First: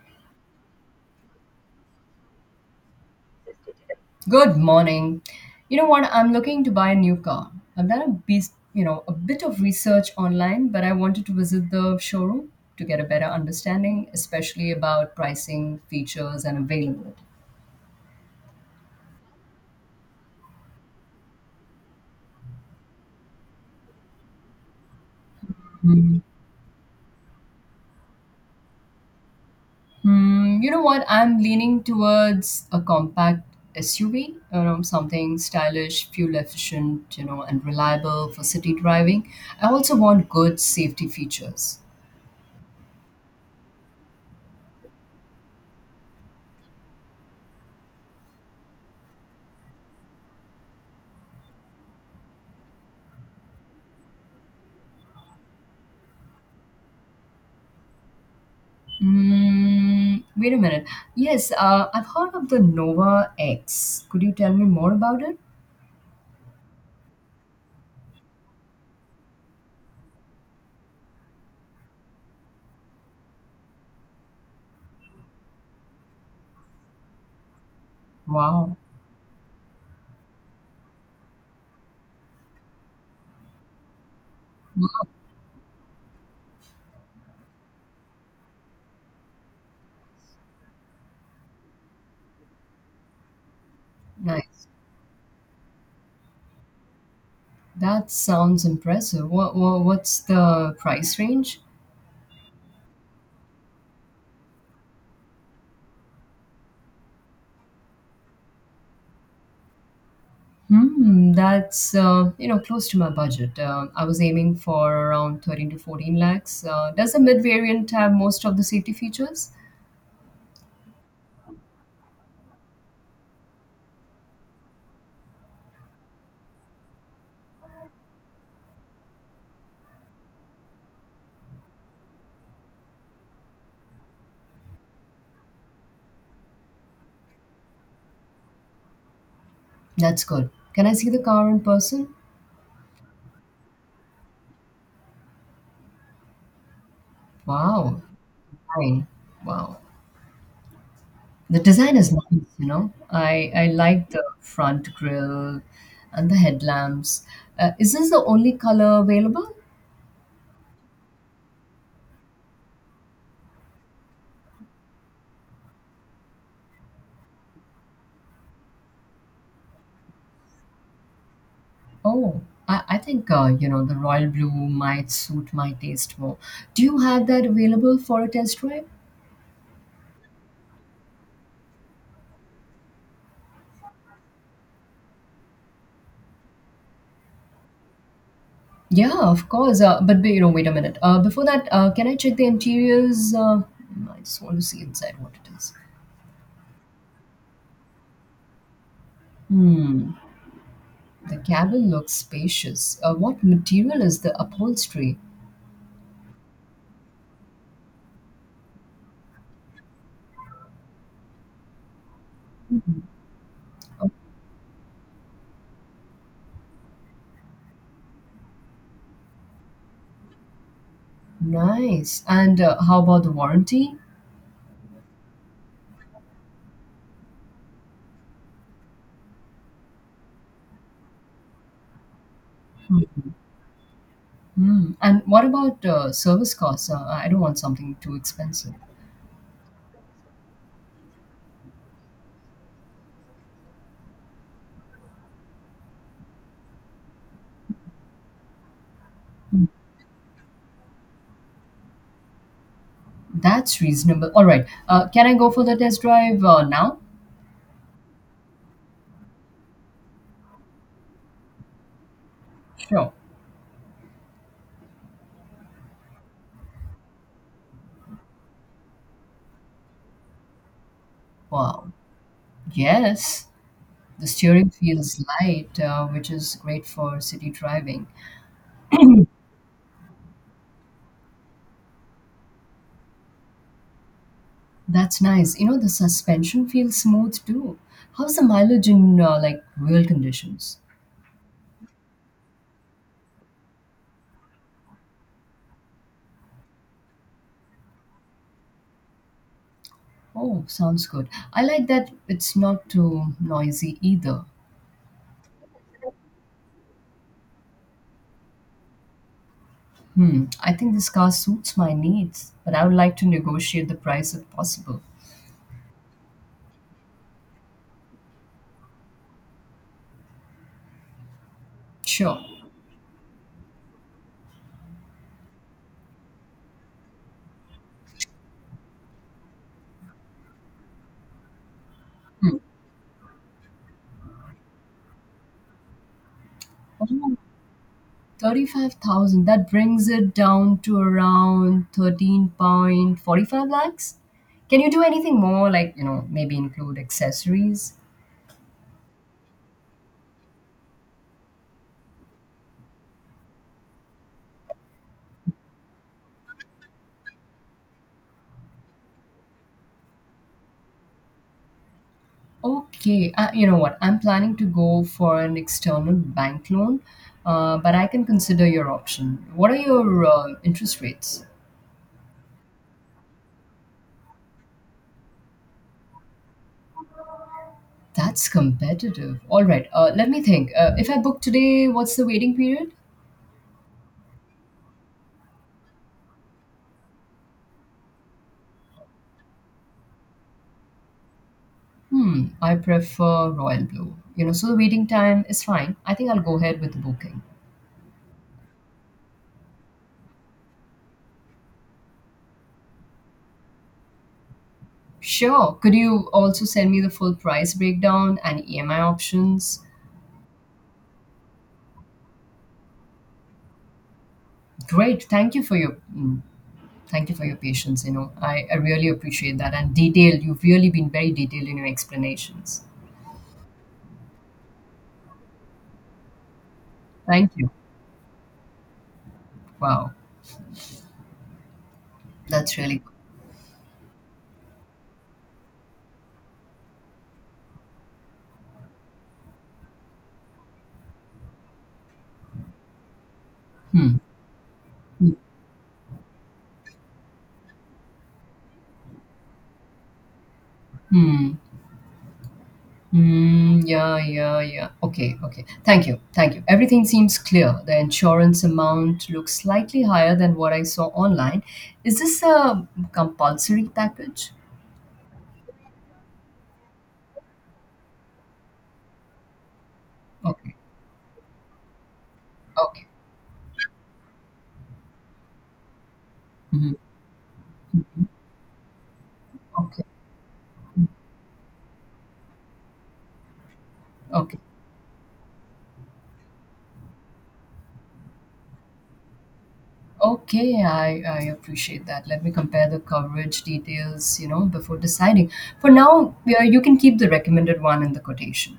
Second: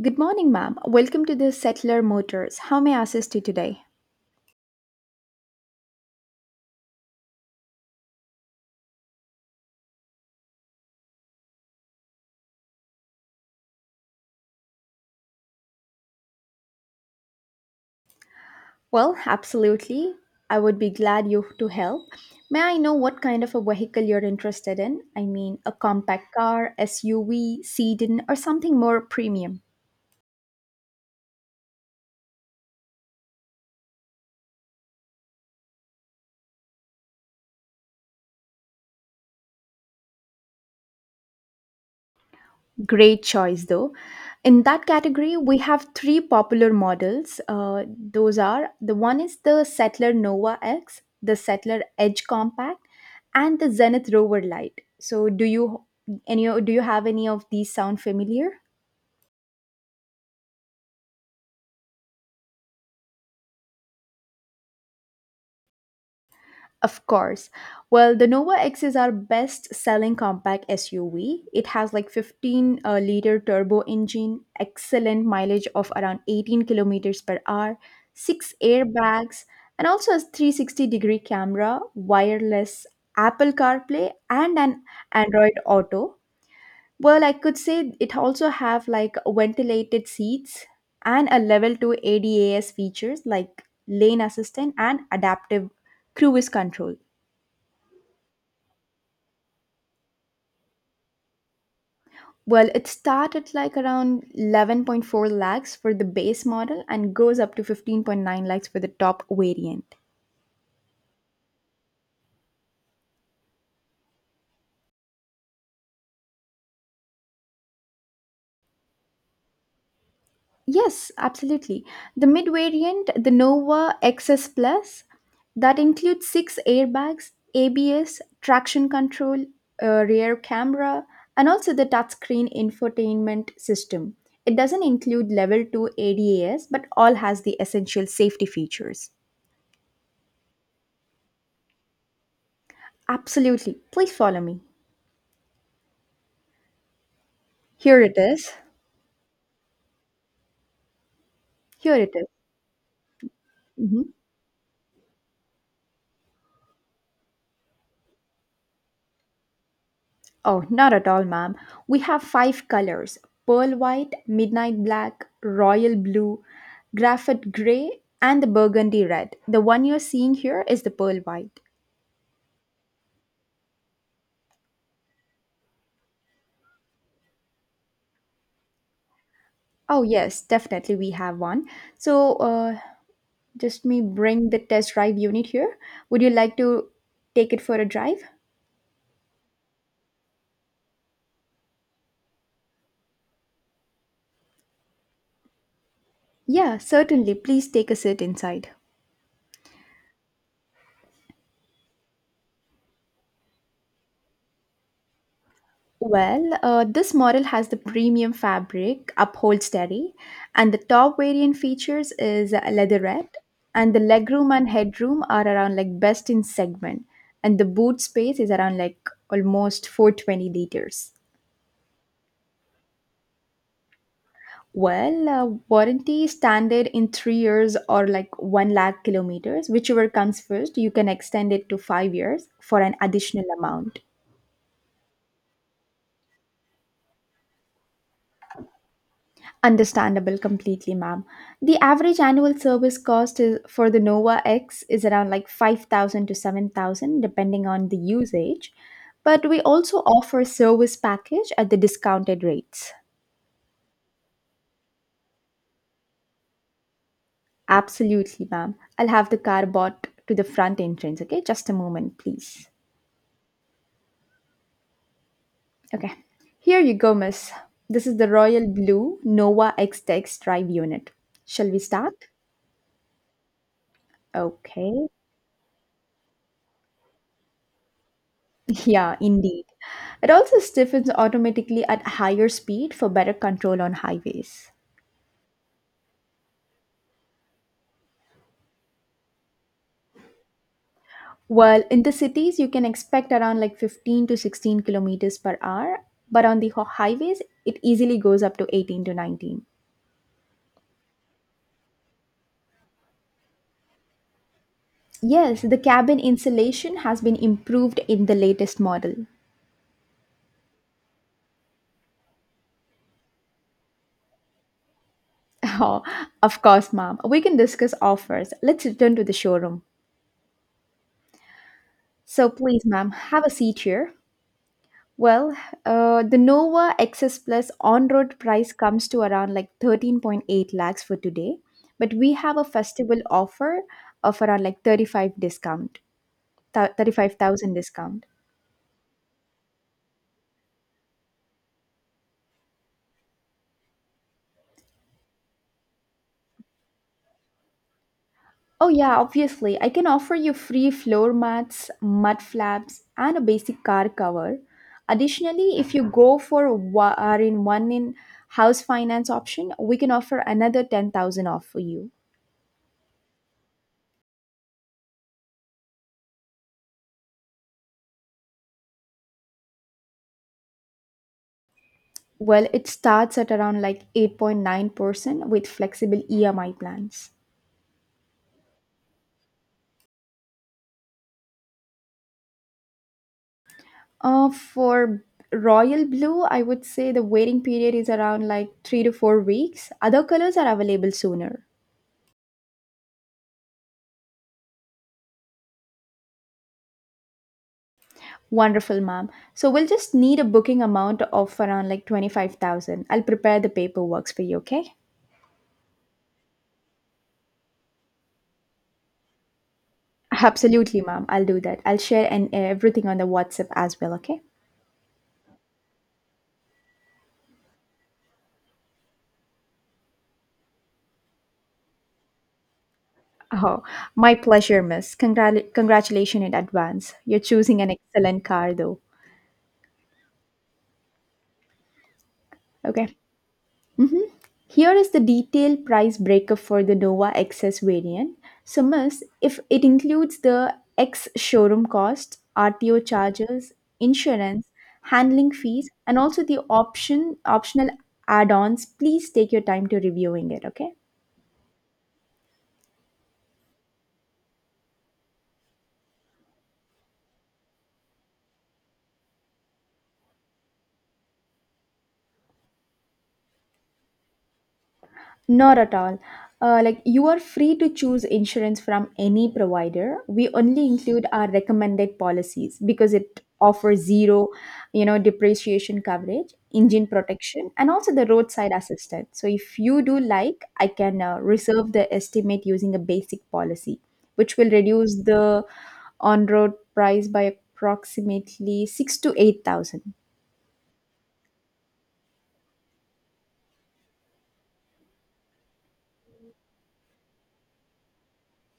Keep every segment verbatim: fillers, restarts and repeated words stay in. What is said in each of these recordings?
Good morning, ma'am. Welcome to the Settler Motors. How may I assist you today? Good morning. You know what? I'm looking to buy a new car. I've done a beast, you know, a bit of research online, but I wanted to visit the showroom to get a better understanding, especially about pricing, features, and availability. Well, absolutely. I would be glad you to help. May I know what kind of a vehicle you're interested in? I mean, a Mhm. compact car, S U V, sedan, or something more premium? Hmm. You know what? I'm leaning towards a compact S U V, you know, something stylish, fuel efficient, you know, and reliable for city driving. I also want good safety features. Great choice, though. In that category, we have three popular models. Uh, those are the one is the Settler Nova X, the Settler Edge Compact, and the Zenith Rover Lite. So, do you any do you have any of these sound familiar? Mm, wait a minute. Yes, uh, I've heard of the Nova X. Could you tell me more about it? Of course. Well, the Nova X is our best selling compact S U V. It has like fifteen uh, liter turbo engine, excellent mileage of around eighteen kilometers per hour, six Wow. airbags, and also a three sixty degree camera, wireless Apple CarPlay, and an Android Auto. Well, I could say it also have like ventilated seats and a level two ADAS features like lane Nice. assistant and adaptive cruise control. That sounds impressive. What, what what's the price range? Well, it started like around eleven point four lakhs for the base model and goes up to fifteen point nine lakhs for the top variant. Hmm, that's uh, you know close to my budget. Uh, I was aiming for around thirteen to fourteen lakhs. Uh, does the mid variant have most of the safety features? Yes, absolutely. The mid variant, the Nova X S Plus, that includes six airbags, A B S, traction control, a rear camera, and also the touchscreen infotainment system. It doesn't include level two ADAS, but all has the essential safety features. That's good. Can I see the car in person? Absolutely. Please follow me. Here Wow. it is. Fine. Wow. The Here design it is is. nice, you know. I I Mhm. like the front grille and the headlamps. Uh, is this the only color available? Oh, not at all, ma'am. We have five colors: pearl white, midnight black, royal blue, graphite gray, and the burgundy red. The one you're seeing here is the pearl white. Oh, I, I think uh, you know the royal blue might suit my taste more. Do you have that available for a test drive? Oh, yes, definitely we have one. So, uh, just me bring the test drive unit here. Would you like to take it for a drive? Yeah, of course. Uh, but but, you know, wait a minute. Uh, before that, uh, can I check the interiors? Uh, I just want to see inside what it is. Yeah, certainly. Please take a seat inside. Hmm. The cabin looks spacious. Uh, what material is the upholstery? Well, uh, this model has the premium fabric, uphold steady, and the top variant features is a leatherette, and the legroom and headroom are around like best in segment, and the boot space is around like almost four twenty liters. Nice. And, uh, how about the warranty? Well, uh, warranty standard in three years or like one lakh kilometers, whichever comes first, you can extend it to five years for an additional amount. Mhm. And what about, uh, service costs? Uh, I don't want something too expensive. Understandable completely, ma'am. The average annual service cost is, for the Nova X is around like five thousand to seven thousand depending on the usage, but we also offer service package at the discounted rates. That's reasonable. All right. Uh, can I go for the test drive, uh, now? Absolutely, ma'am. I'll have the car bought to the front entrance, okay? Just a moment, please. Sure. Okay. Here you go, miss. This is the Royal Blue Nova X Text Drive Unit. Shall we Wow. start? Yes. The steering Okay. feels light, uh, which is great for city driving. Yeah, indeed. It also stiffens automatically at higher speed for better control on highways. That's nice. You know, the suspension feels smooth too. How's the mileage in, uh, like real conditions? While in the cities, you can expect around like fifteen to sixteen kilometers per hour, but on the ho- highways, it easily goes up to eighteen to nineteen. Oh, sounds good. I like that it's not too noisy either. Yes, the cabin insulation has been improved in the latest model. Hmm, I think this car suits my needs, but I would like to negotiate the price if possible. Oh, of course, ma'am. We can discuss offers. Let's return to the showroom. Sure. So please, ma'am, have a seat here. Well, uh, the Nova X S Plus on-road price comes to around like thirteen point eight lakhs for today, but we have Hmm. a festival offer of around like thirty-five discount, thou- Oh, thirty-five thousand discount. thirty-five thousand. That brings it down to around thirteen point four five lakhs. Can you do anything more, like, you know, maybe include accessories? Oh yeah, obviously, I can offer you free floor mats, mud flaps, and a basic car cover. Additionally, if you go for wa- are in one in house finance option, we can offer another ten thousand off for you. Okay, uh, you know what? I'm planning to go for an external bank loan, uh, but I can consider your option. What are your uh, interest rates? Well, it starts at around like eight point nine percent with flexible E M I plans. That's competitive. All right. Uh, let me think. Uh, if I book today, what's the waiting period? Uh, for Royal Blue, I would say the waiting period is around like three to four weeks. Other colors are available sooner. Hmm. I prefer Royal Blue. You know, so the waiting time is fine. I think I'll go ahead with the booking. Wonderful, ma'am. So we'll just need a booking amount of around like twenty-five thousand. I'll prepare the paperwork for you, okay? Sure. Could you also send me the full price breakdown and E M I options? Absolutely, ma'am. I'll do that. I'll share and everything on the WhatsApp as well, okay? Great. Thank you for your mm, thank you for your patience. You know, I, I really appreciate that and detailed. You've really been very detailed in your explanations. Oh, my pleasure, miss. Congrat- congratulations in advance. You're Thank you. choosing an excellent car, though. Wow. That's really Okay. Mhm. Here is the detailed price breakup for the Nova X S variant. So, Miss, if it includes the ex showroom cost, R T O charges, good. insurance, Hmm. handling fees, and also the option optional add-ons, please take your time to reviewing it. Okay. Hmm. Mm, yeah, yeah, yeah. Okay, okay. Thank you. Thank you. Everything seems clear. The insurance amount looks slightly higher than what I saw online. Is this a compulsory package? Not at all. Uh, like you are free to choose insurance from any provider. We Okay, only include our recommended policies okay. because it offers zero, you know, depreciation coverage, Mhm. engine protection, and also the roadside assistance. So if you Okay, do like, I can uh, reserve the estimate using a basic policy, which okay. will reduce the on-road price by approximately six to eight thousand. Okay, I, I appreciate that. Let me compare the coverage details, you know, before deciding. For now, yeah, you can keep the recommended one in the quotation.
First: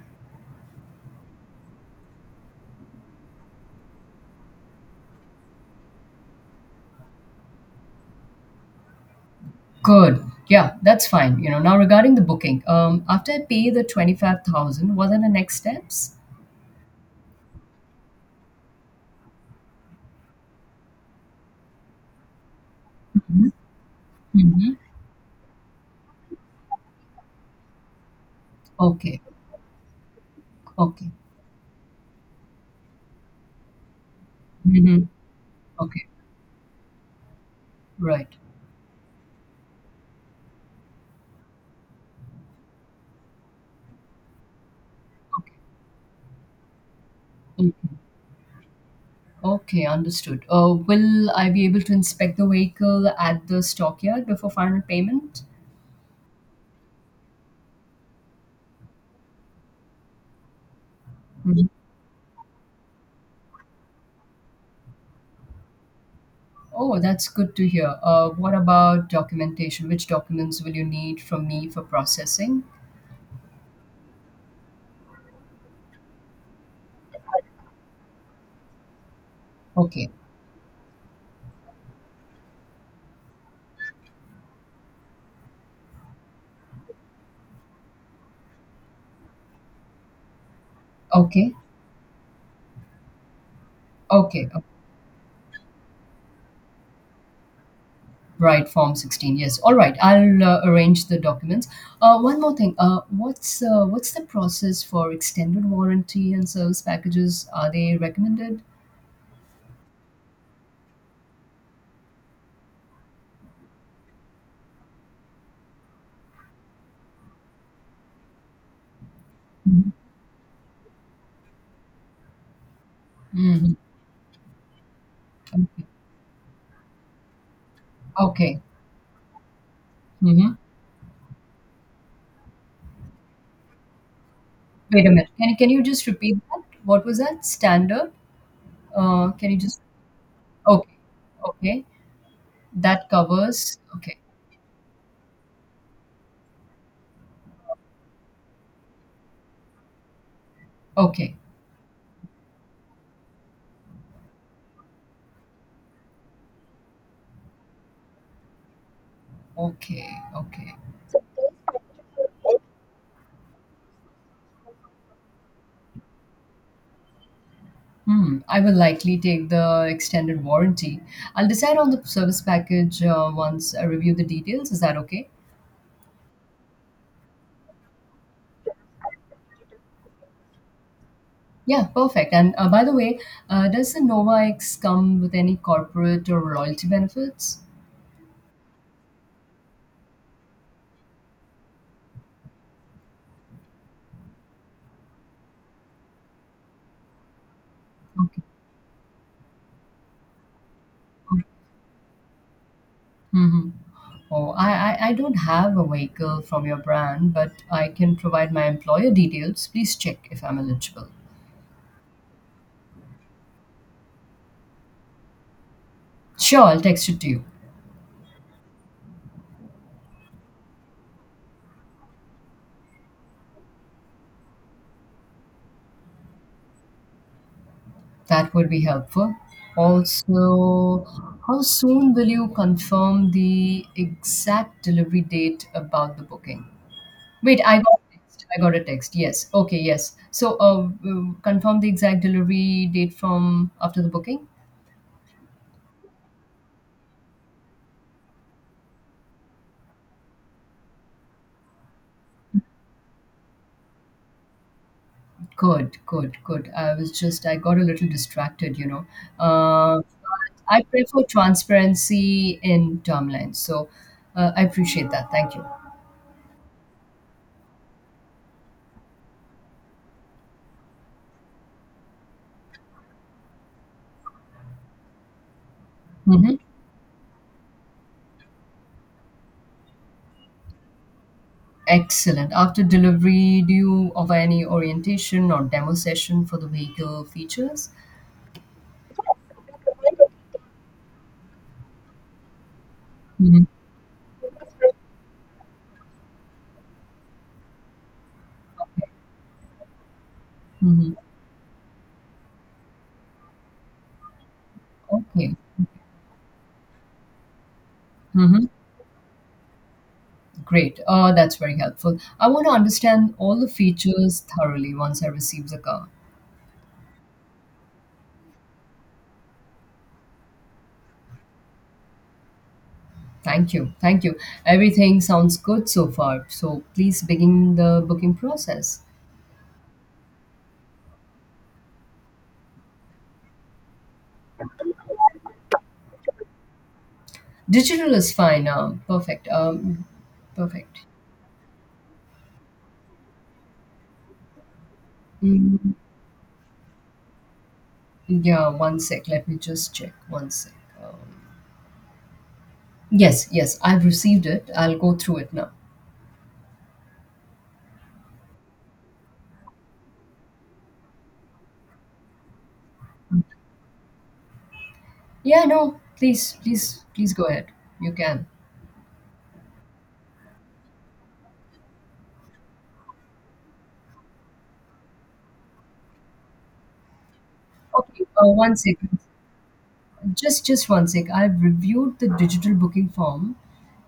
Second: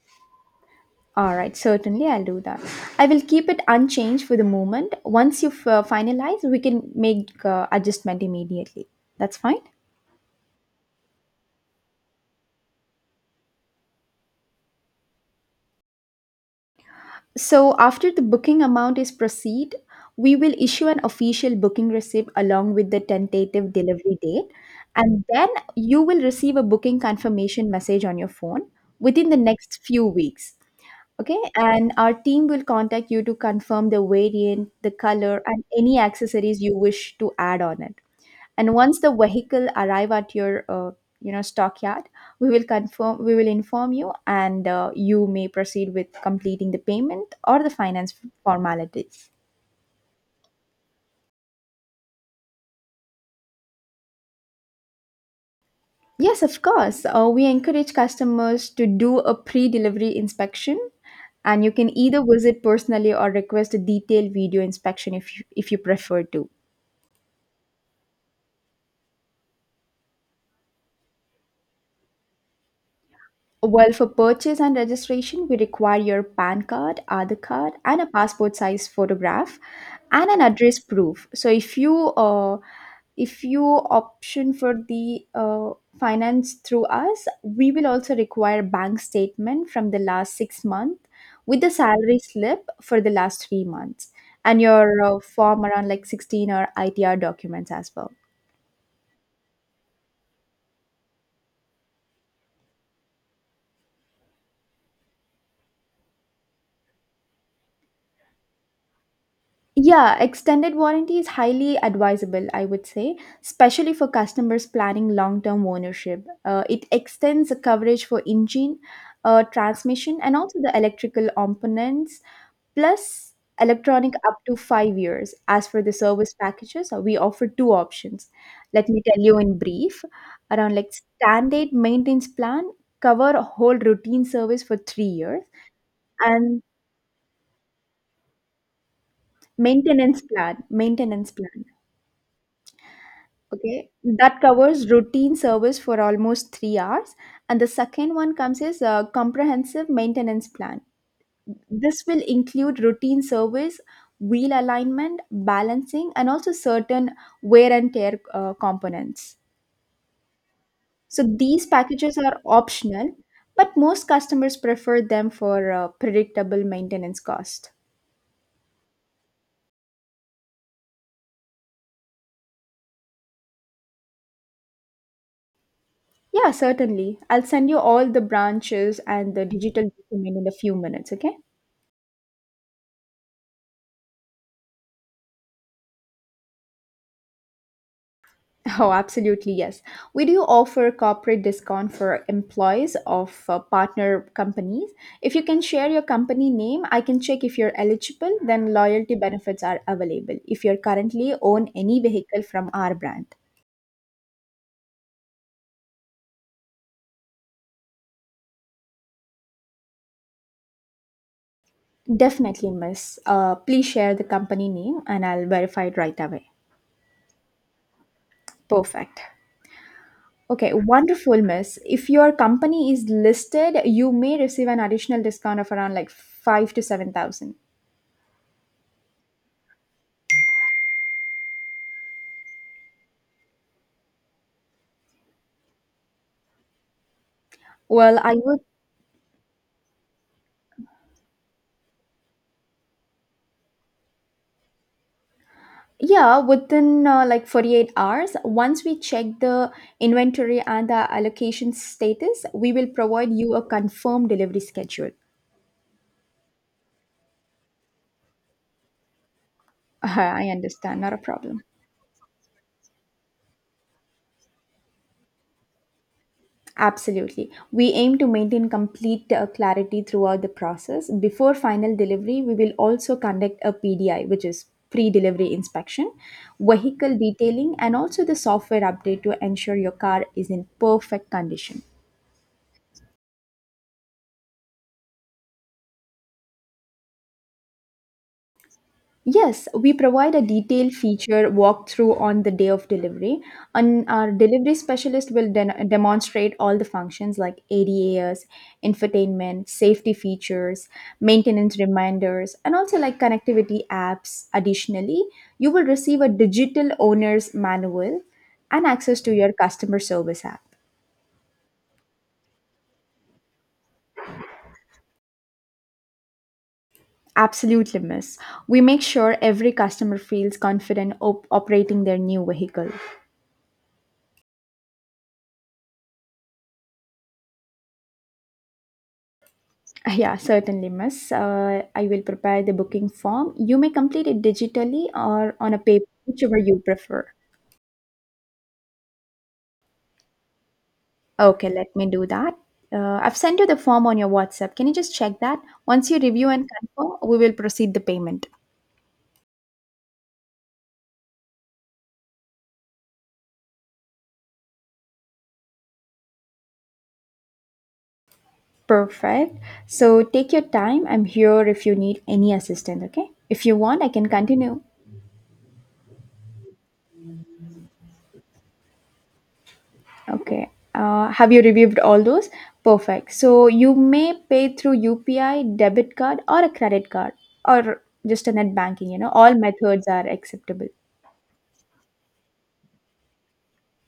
All right, certainly I'll do that. I will keep it unchanged for the moment. Once you've uh, finalized, we can make uh, adjustment immediately. That's fine. Good. Yeah, that's fine. You know, now regarding the booking, um, after I pay the twenty-five thousand, what are the next steps? So after the booking amount is proceed, we will issue an official booking receipt along with the Mhm, tentative delivery date, mhm. and then you will receive a booking confirmation message on your phone Okay, within the next few weeks. okay. Okay, and our team will contact you to confirm the variant, the Mhm. color, and any Okay, accessories you wish to add on it. right. And once the vehicle arrive at your uh, you know stockyard, we will confirm we will inform you, and uh, you may proceed with completing the payment or the Mm. finance formalities. Okay, understood. Uh, will I be able to inspect the vehicle at the stockyard before final payment? Yes, of course. Uh, we encourage customers to do a pre-delivery inspection, and Mhm. you can either visit personally or request a detailed video inspection if you, if you prefer to. Oh, that's good to hear. Uh, what about documentation? Which documents will you need from me for processing? Well, for purchase and registration, we require your PAN card, Aadhaar card, and a passport size photograph Okay, and an address proof. So if you uh, if you option for the uh, finance through us, we will also require bank statement from the last six months okay, with the salary slip for the last three months okay. uh, and your uh, form around like sixteen or I T R documents as well. Right, Form sixteen. Yes. All right, I'll uh, arrange the documents. Uh, one more thing. Uh, what's uh, what's the process for extended warranty and service packages? Are they recommended? Yeah, extended warranty is highly advisable, I would say, especially for customers planning long term ownership. Uh, it extends the coverage for engine, uh, transmission, and also the electrical components, plus Mhm. electronic up to five years. As for Okay. the service packages, uh, we offer two options. Okay. Let me tell you in brief Mhm. around like standard maintenance plan, cover a whole routine service for three Wait a minute. years, Can can you just repeat and that? What was that? Standard? Uh, can you just? maintenance plan, Okay. maintenance plan. Okay. That covers. Okay, Okay. that covers routine service for almost three hours. And the second one comes is a comprehensive maintenance plan. Okay. This will include routine service, wheel alignment, balancing, and also certain wear and tear uh, components. Okay. Okay. So these packages are optional, but most customers prefer them for uh, predictable maintenance cost. Hmm. I will likely take the extended warranty. I'll decide on the service package uh, once I review the details. Is that okay? Yeah, certainly. I'll send you all the branches and the digital document in a few minutes, okay? Yeah, perfect. And uh, by the way, uh, does the Nova X come with any corporate or loyalty benefits? Oh, absolutely, yes. We do offer corporate discount for employees of uh, partner companies. If you can share your company name, I can check if you're eligible, Okay. then loyalty benefits are available if you're currently own any vehicle from our brand. Mm-hmm. Oh, I, I, I don't have a vehicle from your brand, but I can provide my employer details. Please check if I'm eligible. Definitely, miss. Uh, please share the company name and I'll verify it right away. Sure, I'll text it to you. Perfect. Okay, wonderful, miss. If your company is listed, you may receive an additional discount of around like five to seven thousand. That would be helpful. Also, how soon will you confirm the exact delivery date about the booking? Wait, I got a Well, I text. would I got a text. Yes. Okay, yes. So, uh, w- confirm the exact delivery date from after the booking? Yeah, within uh, like forty-eight hours, once we check the inventory and the allocation status, we will provide you a confirmed delivery schedule. Good, good, good. I was just, I got a little distracted, you know. Uh, I I understand, not a prefer problem. transparency in timelines. So uh, I appreciate that. Thank you. Absolutely. We aim to maintain complete uh, clarity throughout the process. Before final delivery, we will also conduct a P D I, which is pre delivery inspection, Hmm. vehicle detailing, and also the software update to ensure your car is in perfect condition. Excellent. After delivery, do you offer any orientation or demo session for the vehicle features? Yes, we provide a detailed feature walkthrough on the day of delivery, Hmm. and our delivery specialist will den- demonstrate all the functions like ADAS, infotainment, safety features, Hmm. maintenance reminders, and also like connectivity apps. Additionally, Okay. you will receive a digital owner's manual Hmm. and access to your customer service app. Great. Uh, that's very helpful. I want to understand all the features thoroughly once I receive the car. Absolutely, miss. We make sure every customer feels confident op- operating their new vehicle. Thank you. Thank you. Everything sounds good so far. So please begin the booking process. Yeah, certainly, miss. Uh, I will prepare the booking form. You may complete it digitally or on a paper, whichever you prefer. Digital is fine. Uh, perfect. Um, perfect. Okay, let me do that. Uh, I've sent you the form on your WhatsApp. Can you just check that? Mm, Once you review and confirm, we will proceed the payment. yeah, one sec. Let me just check. One sec. Um, yes, yes. I've received it. I'll go through it now. Perfect. So take your time. I'm here if you need any assistance, okay? If you want, I can continue. Yeah, no. Please, please, please go ahead. You can. Okay. Uh, have you reviewed all those? Perfect. So you may pay through U P I, debit card, or a credit card, or Okay, just uh, a net one banking. You second. know, all methods are Just, acceptable. just one sec. I've reviewed the digital booking form.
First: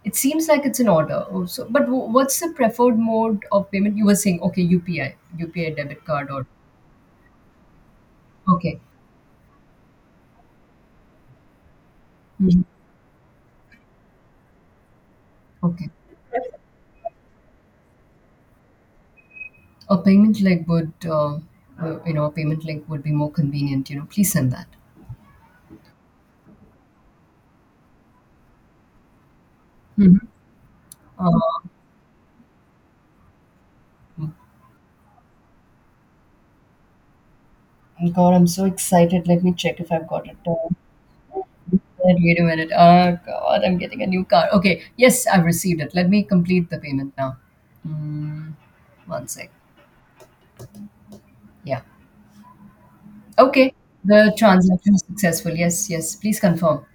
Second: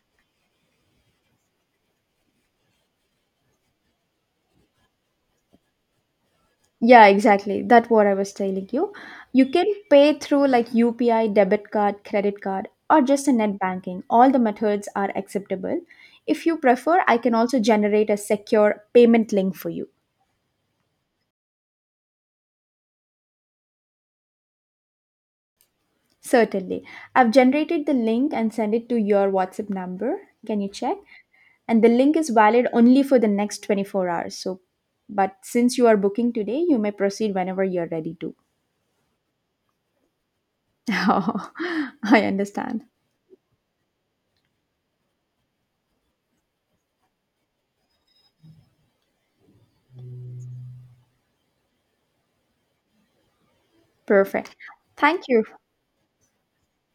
It seems like it's an order. Oh, so, but w- what's the preferred mode of payment? You were saying, okay, U P I, U P I debit card, or Yeah, exactly. That's what I was telling okay, you. You can pay through like U P I, debit card, credit Mhm. card, or just a net banking. All the methods are acceptable. Okay, If you prefer, I can also generate a secure payment link for you. a payment link would, uh, uh, you know, a payment link would be more convenient. You know, please send that. Certainly. I've generated the link and send it to your WhatsApp Hmm. number. Can you check? Um, And the link is valid only for the next twenty-four hours. So, but since you are booking today, you may proceed whenever you're ready to. God, I'm so excited. Let me check if I've got it. Uh, Oh, I Wait a minute. understand. Oh God, I'm getting a new card. Okay, yes, I've received it. Let me complete the payment now. Mm, One sec. Yeah. Okay. The Perfect. transaction is Thank you. successful. Yes, yes. Please confirm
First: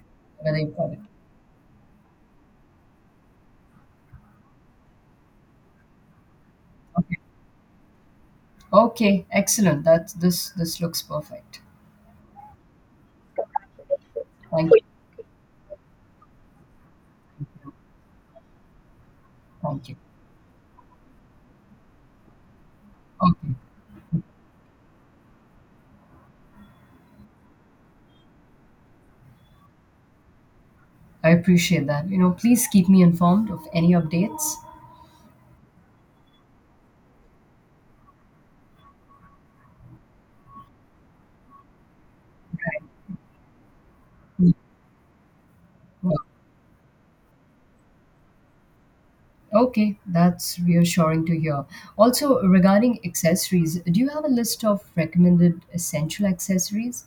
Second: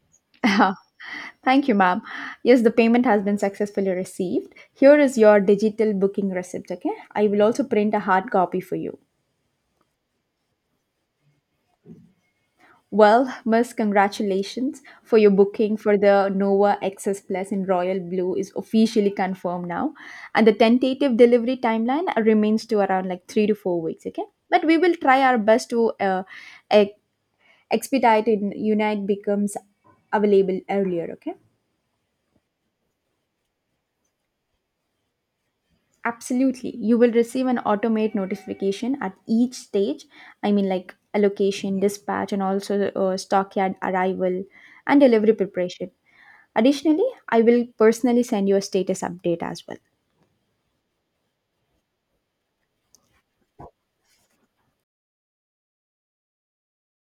whether you got it. Thank you, ma'am. Yes, the payment has been successfully received. Here is your digital booking receipt, okay? Okay. I will also print a hard copy for you. Okay. Excellent. That's this this looks perfect. Well, Miss, Thank you. congratulations for your booking for the Nova X S Plus in royal blue is officially confirmed Thank now, you. and the tentative delivery timeline remains to around like three to Okay. four weeks. Okay, but we will try our best to uh, ex- expedite it. Unite becomes available earlier. I Okay. appreciate that. You know, please keep me informed of any updates. Absolutely. You will receive an automate notification at each stage. I mean, like allocation, dispatch, and also uh, stockyard arrival Mm. and delivery preparation. Yeah. Additionally, I will personally send you a status update as well. Okay, that's reassuring to hear. Also, regarding accessories, do you have a list of recommended essential accessories?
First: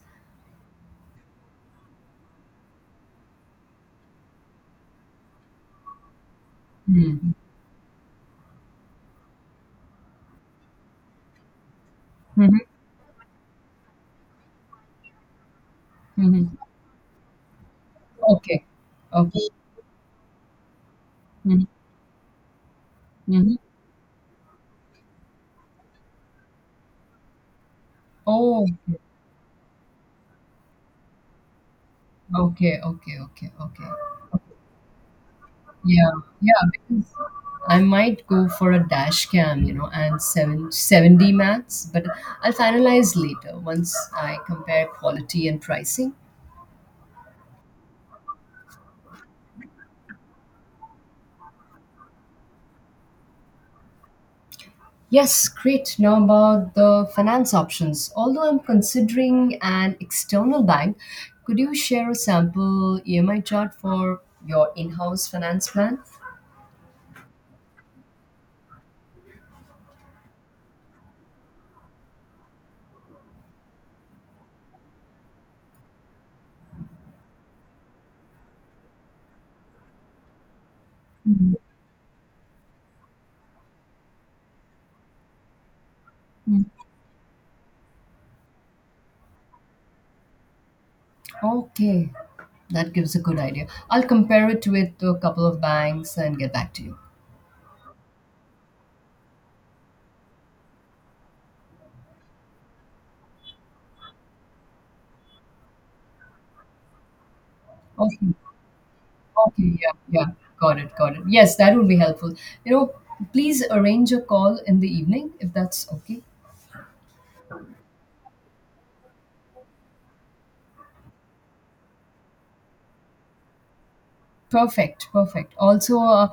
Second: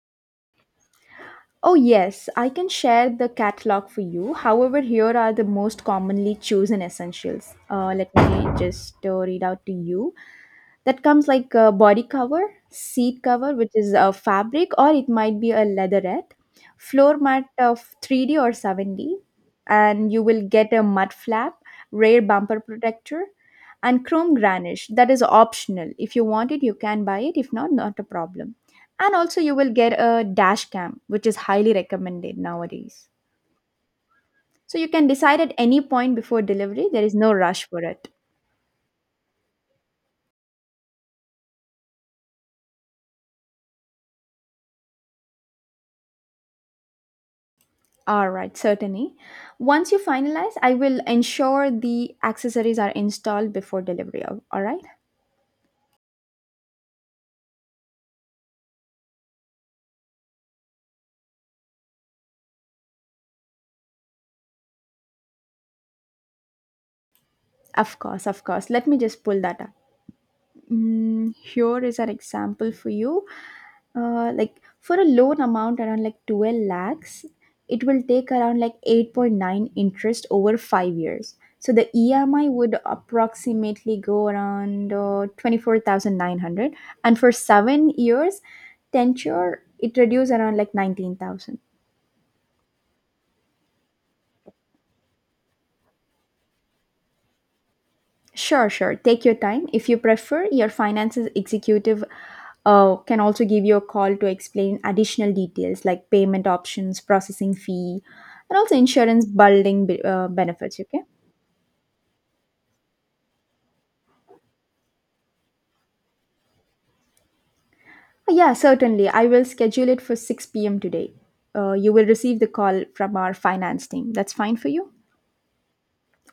Oh, yes, I can share the catalog for you. However, here are the most commonly chosen Mm-hmm. essentials. Uh, let me just uh, read out to you, that comes like a body cover, Mm-hmm. seat cover which is a fabric or it might be a leatherette, Mm-hmm. floor mat of three D or Okay. seven D, Okay. and you will get a mud flap, rear bumper protector, Mm-hmm. and chrome garnish that is optional. If you want it you can buy it, if not not a problem. Oh, And also you will get a dash cam which is highly recommended okay, nowadays, okay, okay, okay. Okay. so you can decide at any Yeah, point before yeah, delivery. There because is no rush for I it. might go for a dash cam, you know, and seven, 7D max, but I'll finalize later once I compare quality and pricing. All right, certainly. Once you finalize, I will ensure the accessories are installed before delivery. All all right? Yes, great. Now about the finance options. Although I'm considering an external bank, could you share a sample E M I chart for your in-house finance plan? Of course, of course. Let me just pull that up. Mm, here is an example for you. Uh, like for a loan amount around like twelve lakhs, it will take around like eight point nine interest over five years. Mhm. So the E M I would approximately go around uh, Mm. twenty-four thousand nine hundred. And for seven years tenure, it reduces around like nineteen thousand. Okay, that gives a good idea. I'll compare it with a couple of banks and get back to you. Sure, sure. Take your time. If you prefer, your finances executive uh, can also give you a call to explain additional details like payment options, processing fee, Okay. and also insurance Okay. bundling Yeah. be- Yeah. uh, benefits. Got it. Okay. Got it. Yes, that would be helpful. You know, please arrange a call in the evening if that's okay. Yeah, certainly. I will schedule it for six p m today. Uh, you will receive the call from our finance team. That's fine for you? Perfect. Perfect. Also, uh,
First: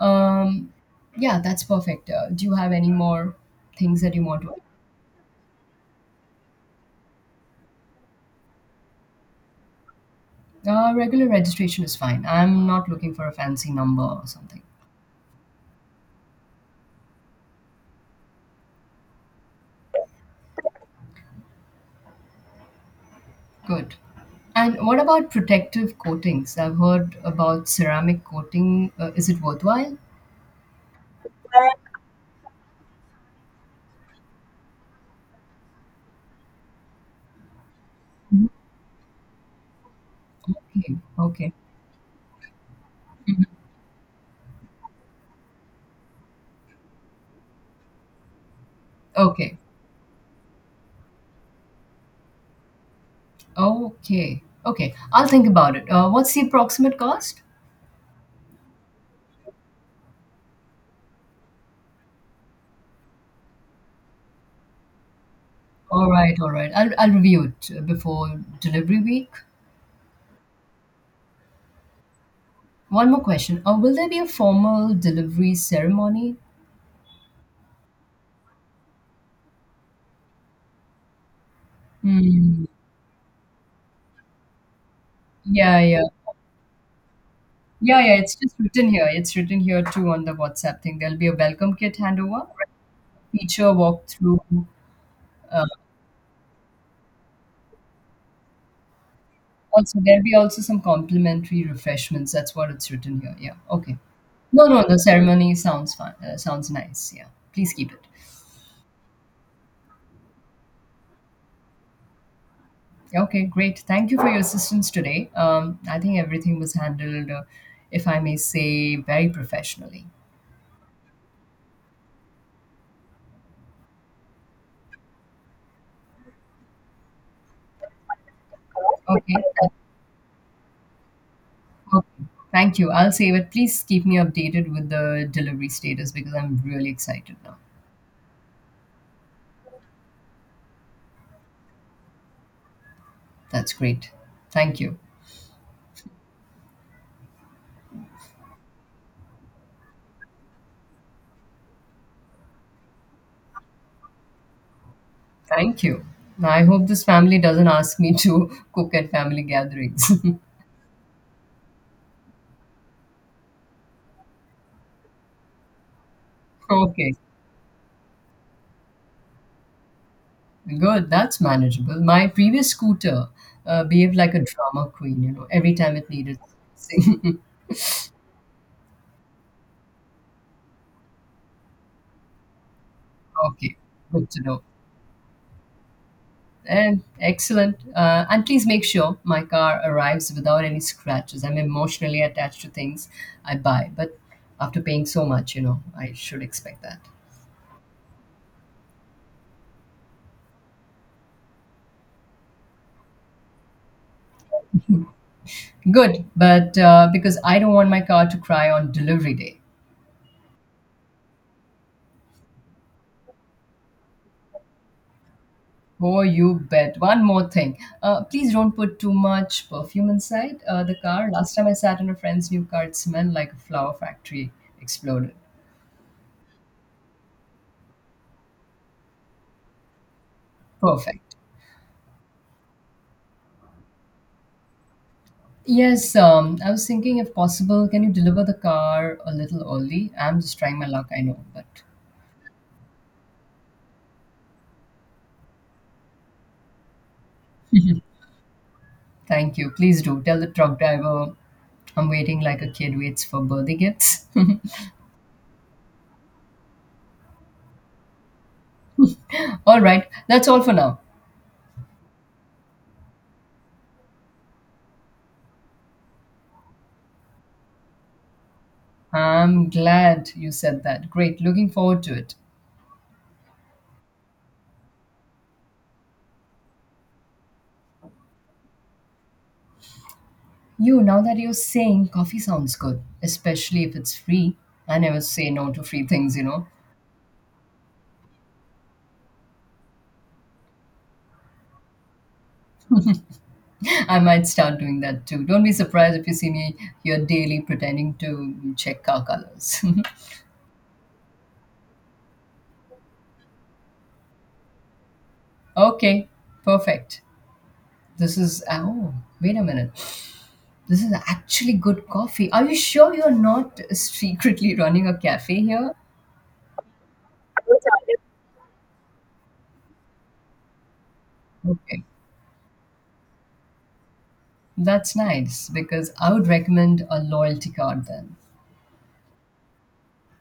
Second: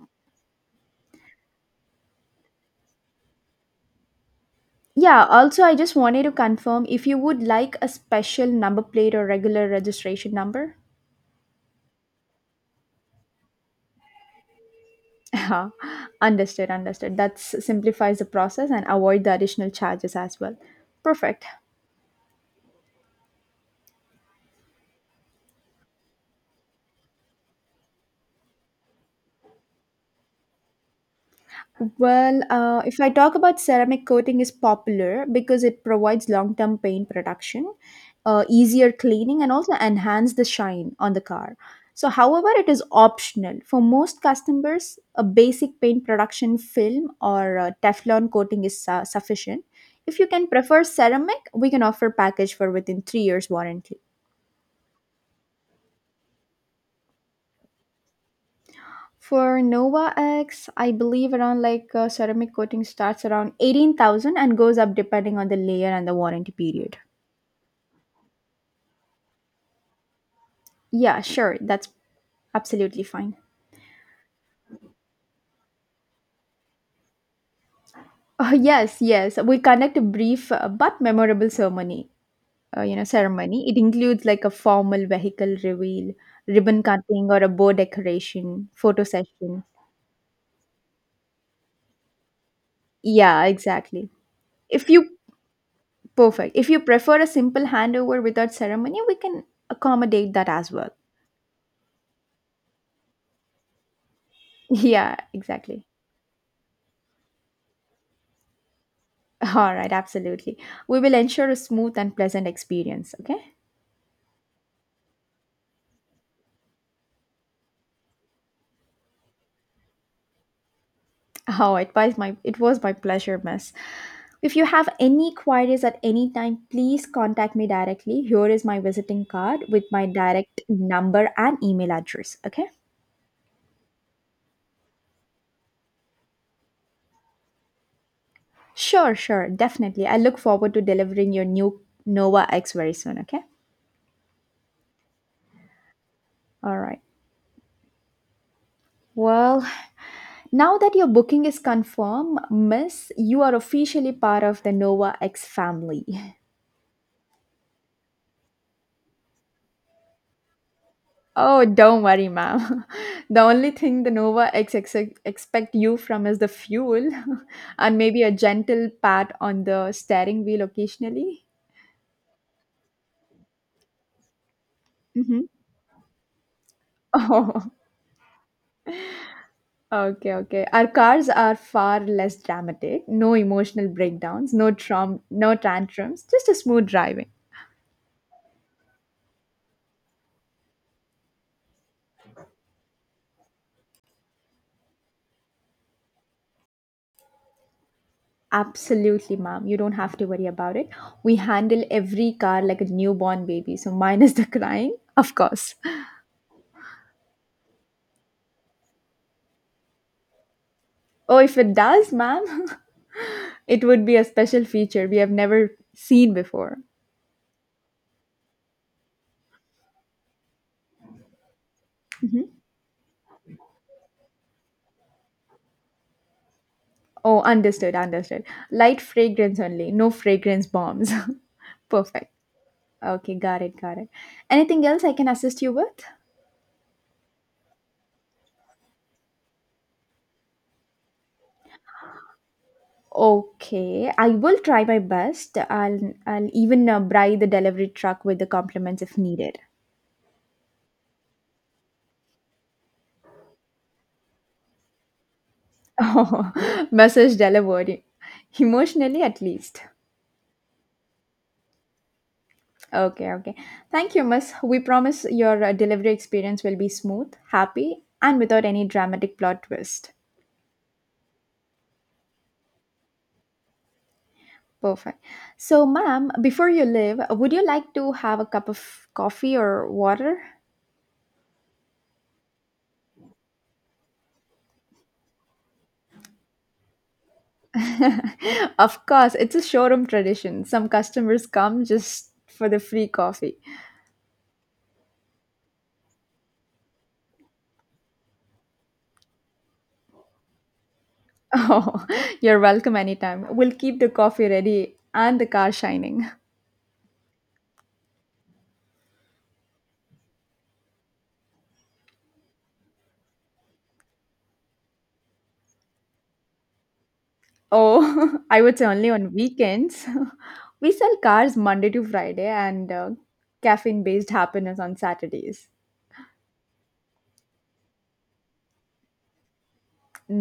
um, yeah, that's perfect. Uh, do you have any more things that you want to? Yeah, also, I just wanted to confirm if you would like a special number plate or regular registration number. Uh, regular registration is fine. I'm not looking for a fancy number or something. Yeah, understood, understood. That simplifies the process and avoid the additional charges as well. Perfect. Good. And what about protective coatings? I've heard. Well, uh, if I talk about ceramic coating, is popular because it provides long-term paint protection, uh, easier cleaning, and also enhance the shine on the car. So, however, it is optional for most customers. A basic paint production film or uh, Teflon coating is su- sufficient. If you can prefer ceramic, we can offer package for within three years warranty. Okay. Okay. I'll think about it. Uh, what's the approximate cost? For Nova X, I believe around like uh, ceramic coating starts around eighteen thousand and goes up depending on the layer and All the right. warranty All right. I'll, period. I'll review it uh, before delivery week. Yeah, sure. That's absolutely One more fine. question. Uh, will there be a formal delivery ceremony? Oh, yes, yes. We conduct a brief uh, but memorable ceremony. Hmm. Uh, you know, ceremony. It includes like a formal vehicle Yeah, yeah. reveal, ribbon cutting, or a bow Yeah, yeah. It's just decoration, written photo here. It's written session. here too on the WhatsApp thing. There'll be a welcome kit handover, Yeah, feature exactly. walkthrough. If you Uh, Perfect, if you prefer a simple handover without ceremony, we can Also, there'll accommodate be that also as some well. complimentary refreshments. That's what it's written here. Yeah. Okay. No, no. The Yeah, ceremony exactly. sounds fine. Uh, sounds nice. Yeah. Please keep it. All right, absolutely. We will ensure a smooth and pleasant experience, Okay, okay? great. Thank you for your assistance today. Um, I think everything was handled, uh, if I may say, very professionally. Oh, it was my it was my pleasure, miss. If you have any queries at any time, please contact me directly. Here is my visiting Okay. card that- with my direct number and email Okay. address, okay? Thank you. I'll save it. Please keep me updated with the delivery status because I'm really excited now. Sure, sure, definitely. I look forward to delivering your new Nova X very soon, okay? That's great. Thank you. All right. Well, now that your booking is confirmed, miss, you are officially part of the Nova X Thank family. you. I hope this family doesn't ask me to cook at family gatherings. Oh, don't worry, ma'am. The only thing the Nova X X X expect you from is the fuel, Okay, and maybe a gentle pat on the steering wheel good. That's occasionally. manageable. My previous scooter uh, behaved like a drama queen, you Hmm. know, every time it needed something. Oh, okay, okay. Our cars are far less dramatic. No Okay, emotional good to breakdowns, know. no trom- no tantrums, just a smooth And driving. excellent. Uh, and please make sure my car arrives without any scratches. I'm emotionally attached to things I buy, but after paying so much, you know, I should expect that. Absolutely, ma'am. You don't have to worry about it. We handle every car like a newborn baby, so minus the crying, of course. Good, but uh, because I don't want my car to cry on delivery day. Oh, if it does, ma'am, it would be a special feature we have never Oh, seen you before. bet. One more thing. Uh, please don't put too much perfume inside uh, the car. Last time I sat in a friend's Mhm. new car, it smelled like a flower factory exploded. Oh, understood, understood. Light fragrance only, no fragrance bombs. Perfect. Perfect. Okay, got it, got it. Anything else I can assist you with? Yes, um, I was thinking if possible, can you deliver the car a little early? I'm just trying my luck, I know, but Okay, I will try my best. I'll I'll even uh, bribe the delivery truck with the compliments if thank needed. you. Please do. Tell the truck driver I'm waiting like a kid waits for birthday gifts. Oh, message delivered. Emotionally, at All least. right, that's all for now. Okay, okay. Thank you, miss. We promise your uh, delivery experience will be smooth, happy, and without any dramatic plot I'm twist. glad you said that. Great, looking forward to it. Perfect. So, ma'am, before you leave, would you like to have a cup of coffee or water? You, now that you're saying, coffee sounds good, especially if it's free. I never say no to free things, you know. Of course, it's a showroom tradition. Some customers come just for the free coffee. I might start doing that too. Don't be surprised if you see me here daily pretending to check car colors. Oh, you're welcome anytime. We'll keep the coffee ready and the car shining. Okay, perfect. This is oh, Wait a minute. This is actually good coffee. Are you sure you're not secretly running a cafe here? Oh, I would say only on weekends. We sell cars Monday to Okay, Friday and uh, caffeine based happiness on that's Saturdays. nice because I would recommend a loyalty card then.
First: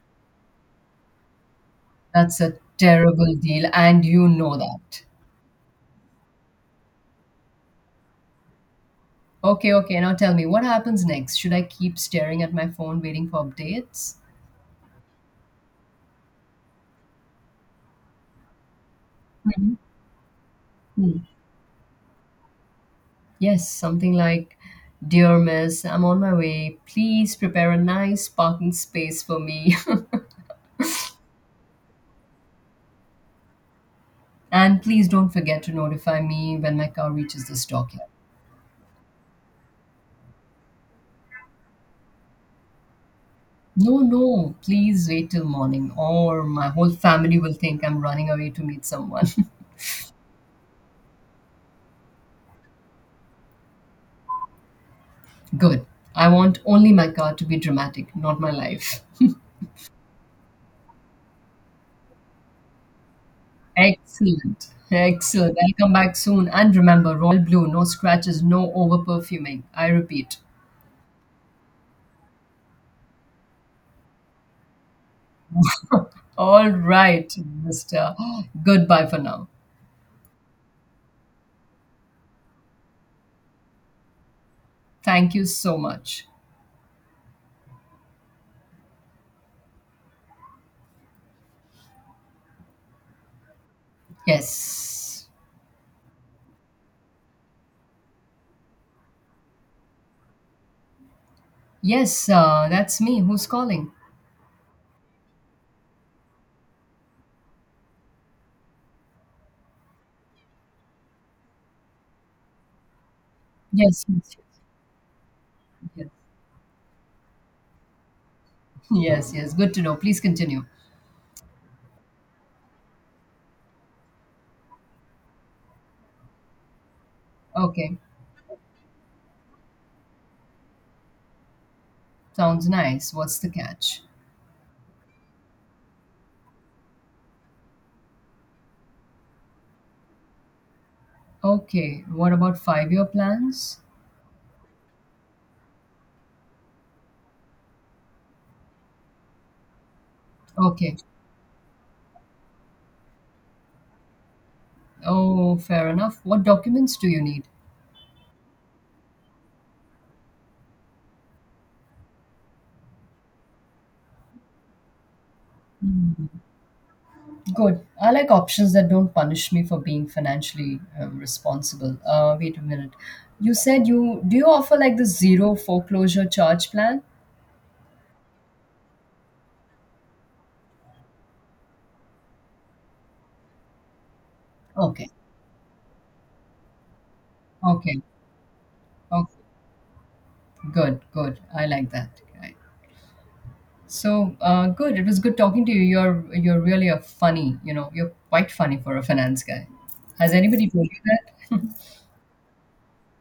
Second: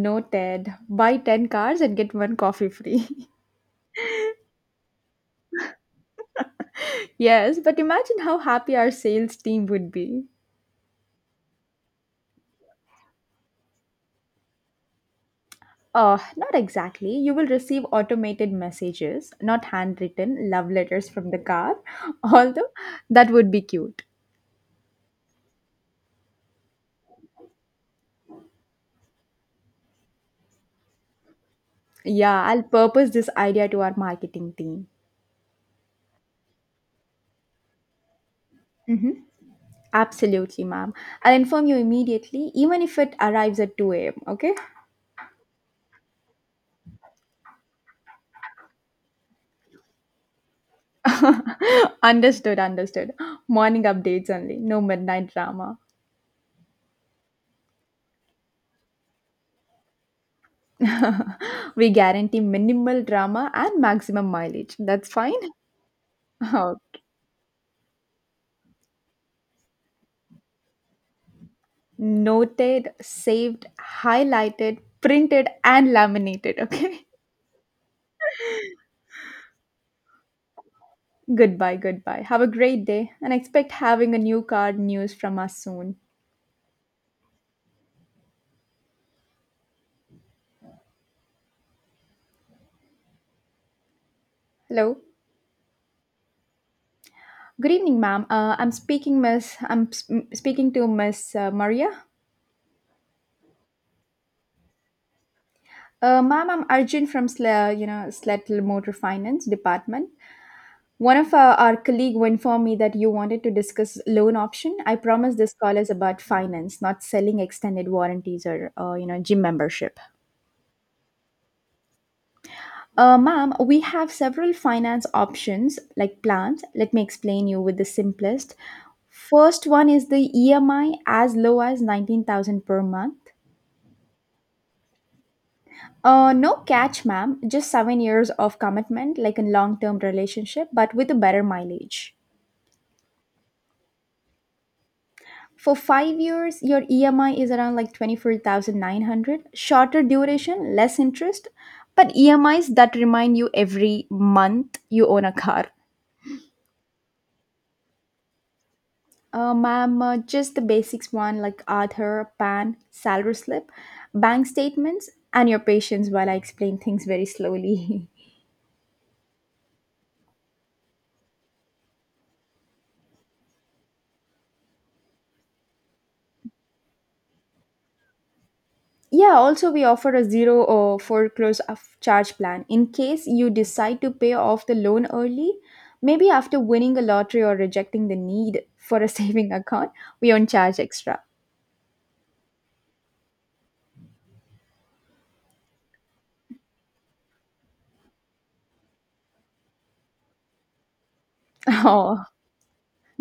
No Ted, buy ten cars and get one That's a coffee free. terrible deal, and you know that. Yes, but imagine how happy our sales team Okay, would okay. Now be. tell me, what happens next? Should I keep staring at my phone waiting for updates? Uh, not exactly. You will receive automated messages, not Mhm. handwritten love letters Hmm. from the car, although that would be Yes, cute. something like, dear Miss, I'm on my way. Please prepare a nice parking space for me. Yeah, I'll purpose this idea to our marketing And team. please don't forget to notify me when my car reaches the stockyard. Mhm. Absolutely, ma'am. I'll inform you immediately, even if it arrives at No, two a m. no, Okay? please wait till morning, or my whole family will think I'm running away to meet someone. Understood, understood. Morning updates only, no midnight drama. Good. I want only my car to be dramatic, not my life. We guarantee minimal drama and maximum Excellent. mileage. That's fine. Excellent. I'll come back soon. Oh, And remember, Royal Blue, no scratches, no over perfuming. I repeat. noted, saved, highlighted, printed, and laminated. All Okay? right, Mister Goodbye for now. Goodbye, goodbye. Have a great day and expect having a new card news Thank from you us so soon. much. Hello? Yes. Good evening, ma'am. Uh, I'm speaking, Miss. I'm s- m- speaking to Miss uh, Maria. Yes, uh, that's me. Who's calling? Uh, ma'am, I'm Arjun from Sla, you know, Slatel Motor Finance Department. One of uh, our colleague informed me that you wanted to discuss Yes, yes, loan yes, option. I promise this call is yes, about finance, not selling extended warranties or uh, you know yes. gym Yes. Good to know. membership. Please continue. Uh, ma'am, we have several finance options like plans. Let me explain you with the Okay, simplest. First one is the E M I as low as nineteen thousand sounds per nice. month. What's the catch? Uh, no catch, ma'am. Just seven years of commitment, like a long term relationship, but with a better Okay, mileage. what about five year plans? For five years, your E M I is around like twenty-four thousand nine hundred. Shorter duration, Okay, less interest, but E M Is that remind you every month you own a oh, car. fair enough. What documents do you need? Uh, ma'am, uh, just the basics one like Aadhaar, P A N, salary slip, bank statements, and your patience while I explain things very Good. slowly. I like options that don't punish me for being financially um, responsible. Uh, wait a minute. You said you do you offer like the zero foreclosure charge plan? Yeah, also we offer a zero or foreclose of charge plan in case you decide to pay off the loan Okay, early, maybe after winning a lottery or okay, rejecting the need for a okay. saving account, we don't charge Good, extra. good. I like that. So uh, good. It was good talking to you. You're you're really a funny. You know, you're quite funny for a finance guy. Has anybody told you that? Oh,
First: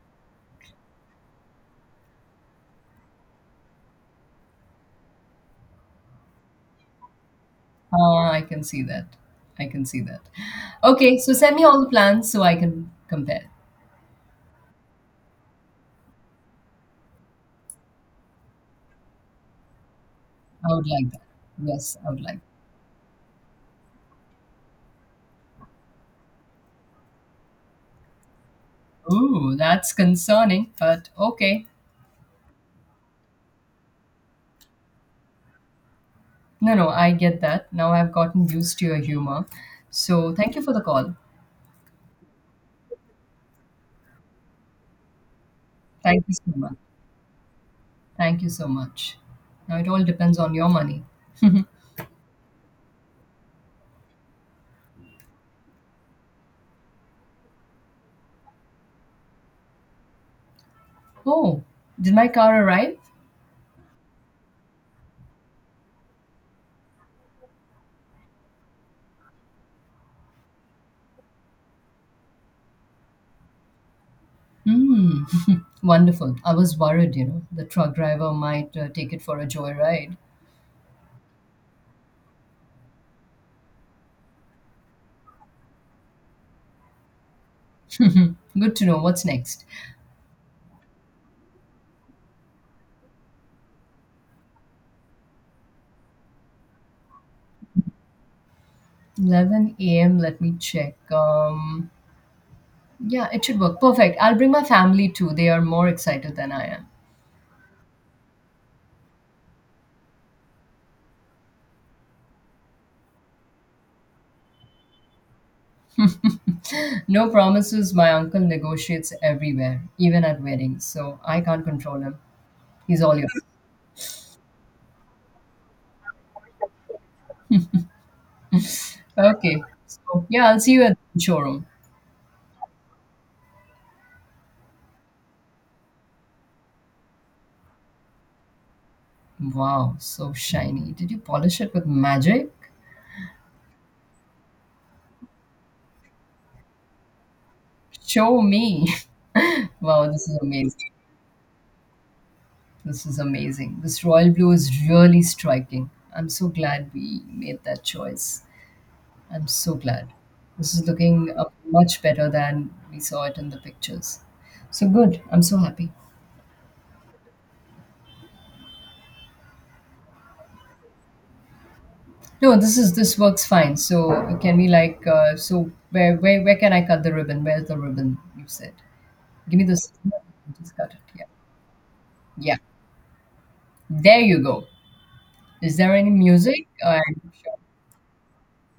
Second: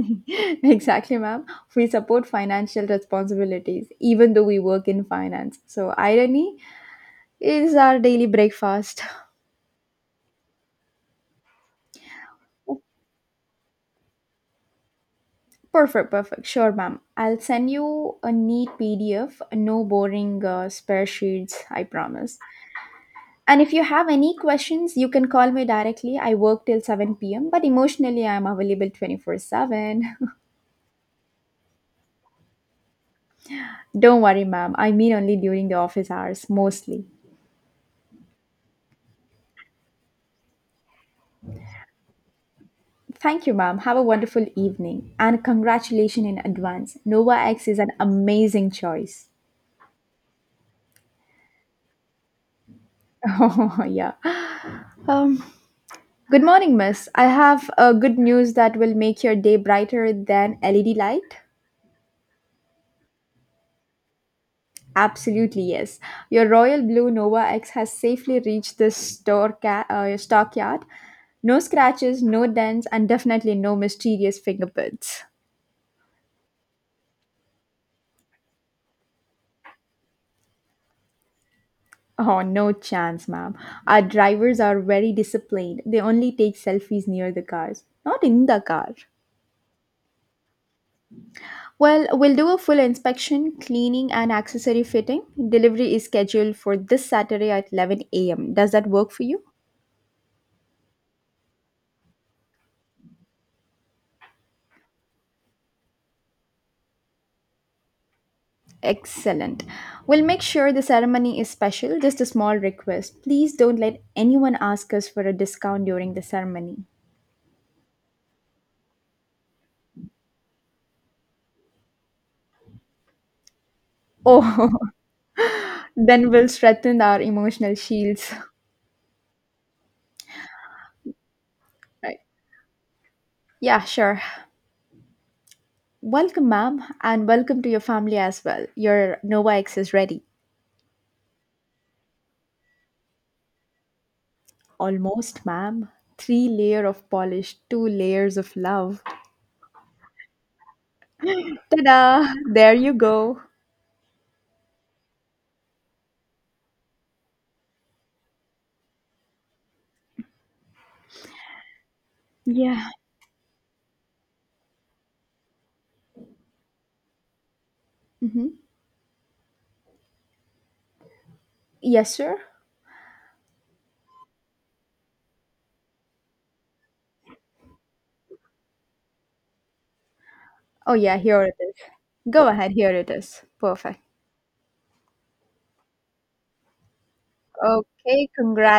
exactly, ma'am. We support financial responsibilities even though we work in finance. So irony is our daily Ah, I can see breakfast. that. I can see that. Okay, so send me all the plans so I can compare. Perfect, perfect. Sure, ma'am. I'll send you a neat P D F, no boring uh, I would spare like that. sheets, I Yes, I would promise. like. And if you have any questions, you can call me directly. I work till seven p m, but emotionally, I'm available 24 Ooh, that's 7. concerning, but okay. Don't worry, ma'am. I mean only during the office hours, No, no, mostly. I get that. Now I've gotten used to your humor. So thank you for the call. Thank you, ma'am. Have a wonderful evening. And Thank congratulations you in so much. advance. Nova X is an Thank you so amazing much. choice. Now it all depends on your money. Oh, yeah. Um, good morning, miss. I have uh, good news that will make your day brighter than L E D light. Oh, did my car arrive? Absolutely, yes. Your Royal Blue Nova X has safely reached the store ca- uh, stockyard. No scratches, no dents, and definitely no mysterious fingerprints. Mm. Wonderful. I was worried, you know, the truck driver might uh, take it for a joyride. Oh, no chance, ma'am. Our drivers are very disciplined. They only take selfies near the cars, not in the Good to car. know. What's next? Well, we'll do a full inspection, cleaning, and accessory fitting. Delivery is scheduled for this Saturday at eleven a m. Does that work for you? eleven a m. Let me check. Um, yeah, it should work. Perfect. I'll bring my family too. They are more excited than I am. Excellent. We'll make sure the ceremony is special. Just a small request. Please don't let anyone ask us for a discount during the ceremony. No promises. My uncle negotiates everywhere, even at weddings. So I can't control him. He's all yours. Oh, then we'll strengthen our emotional shields. Okay. So yeah, I'll see you at the showroom. Right. Yeah, sure. Welcome, ma'am, and welcome to your family as well. Your Nova X is Wow, ready. so shiny. Did you polish it with magic? Almost, ma'am. Three layer of polish, two layers Show of me. love. Wow, this is amazing. Ta-da! There you This is go. amazing. This royal blue is really striking. I'm so glad we made that choice. I'm so glad. This is looking uh, much better than Yeah. we saw it in the pictures. So good. I'm so happy. Hmm. Yes, sir. No, this is this works fine. So can we like uh, so where where where can I cut the ribbon? Where's the ribbon? You said. Give me the scissors. Just cut Oh, it. yeah, Yeah. here it is. Go Yeah. ahead, here it is. Perfect. There you go. Is there any music? I Okay,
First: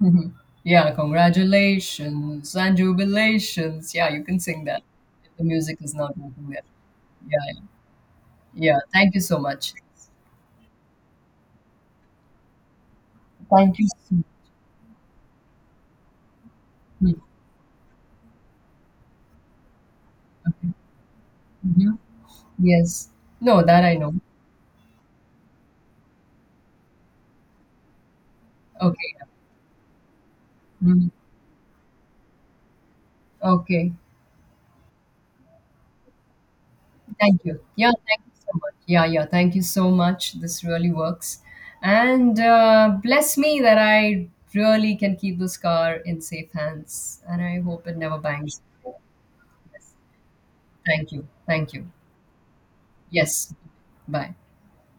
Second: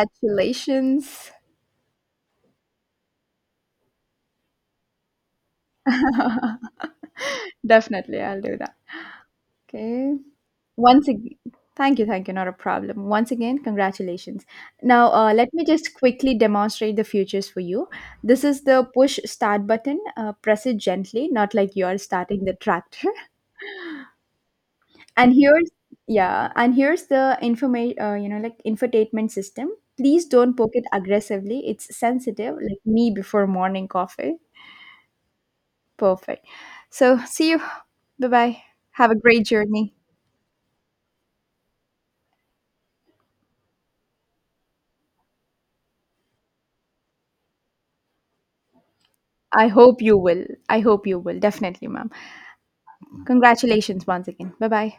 mhm. Yeah, congratulations and jubilations. Yeah, you can sing that. The music is not working there. Yeah, yeah. Definitely, I'll do that. Yeah, thank you so much. Okay. Once again, thank you, thank you, not a problem. Once again, Thank you. So congratulations. Now, uh, let me just quickly demonstrate the mm, futures for you. This is the push start button. Uh, press it gently, not like you are mhm. starting the tractor. Yes. No, that I know. And here's yeah, and here's the information. Uh, you know, like Okay. Yeah. infotainment system. Please don't poke it Mm, aggressively. It's sensitive, like me before morning okay. coffee. Perfect. So, Thank see you. you. Yeah, thank Bye you so bye. much. Yeah, Have a yeah. great Thank you so journey. much. This really works. And uh, bless me that I really can keep this car in safe hands. And I hope it never bangs. I Yes. hope you will. I hope Thank you you. will. Thank Definitely, you. ma'am. Yes. Congratulations once Bye. again. Bye bye.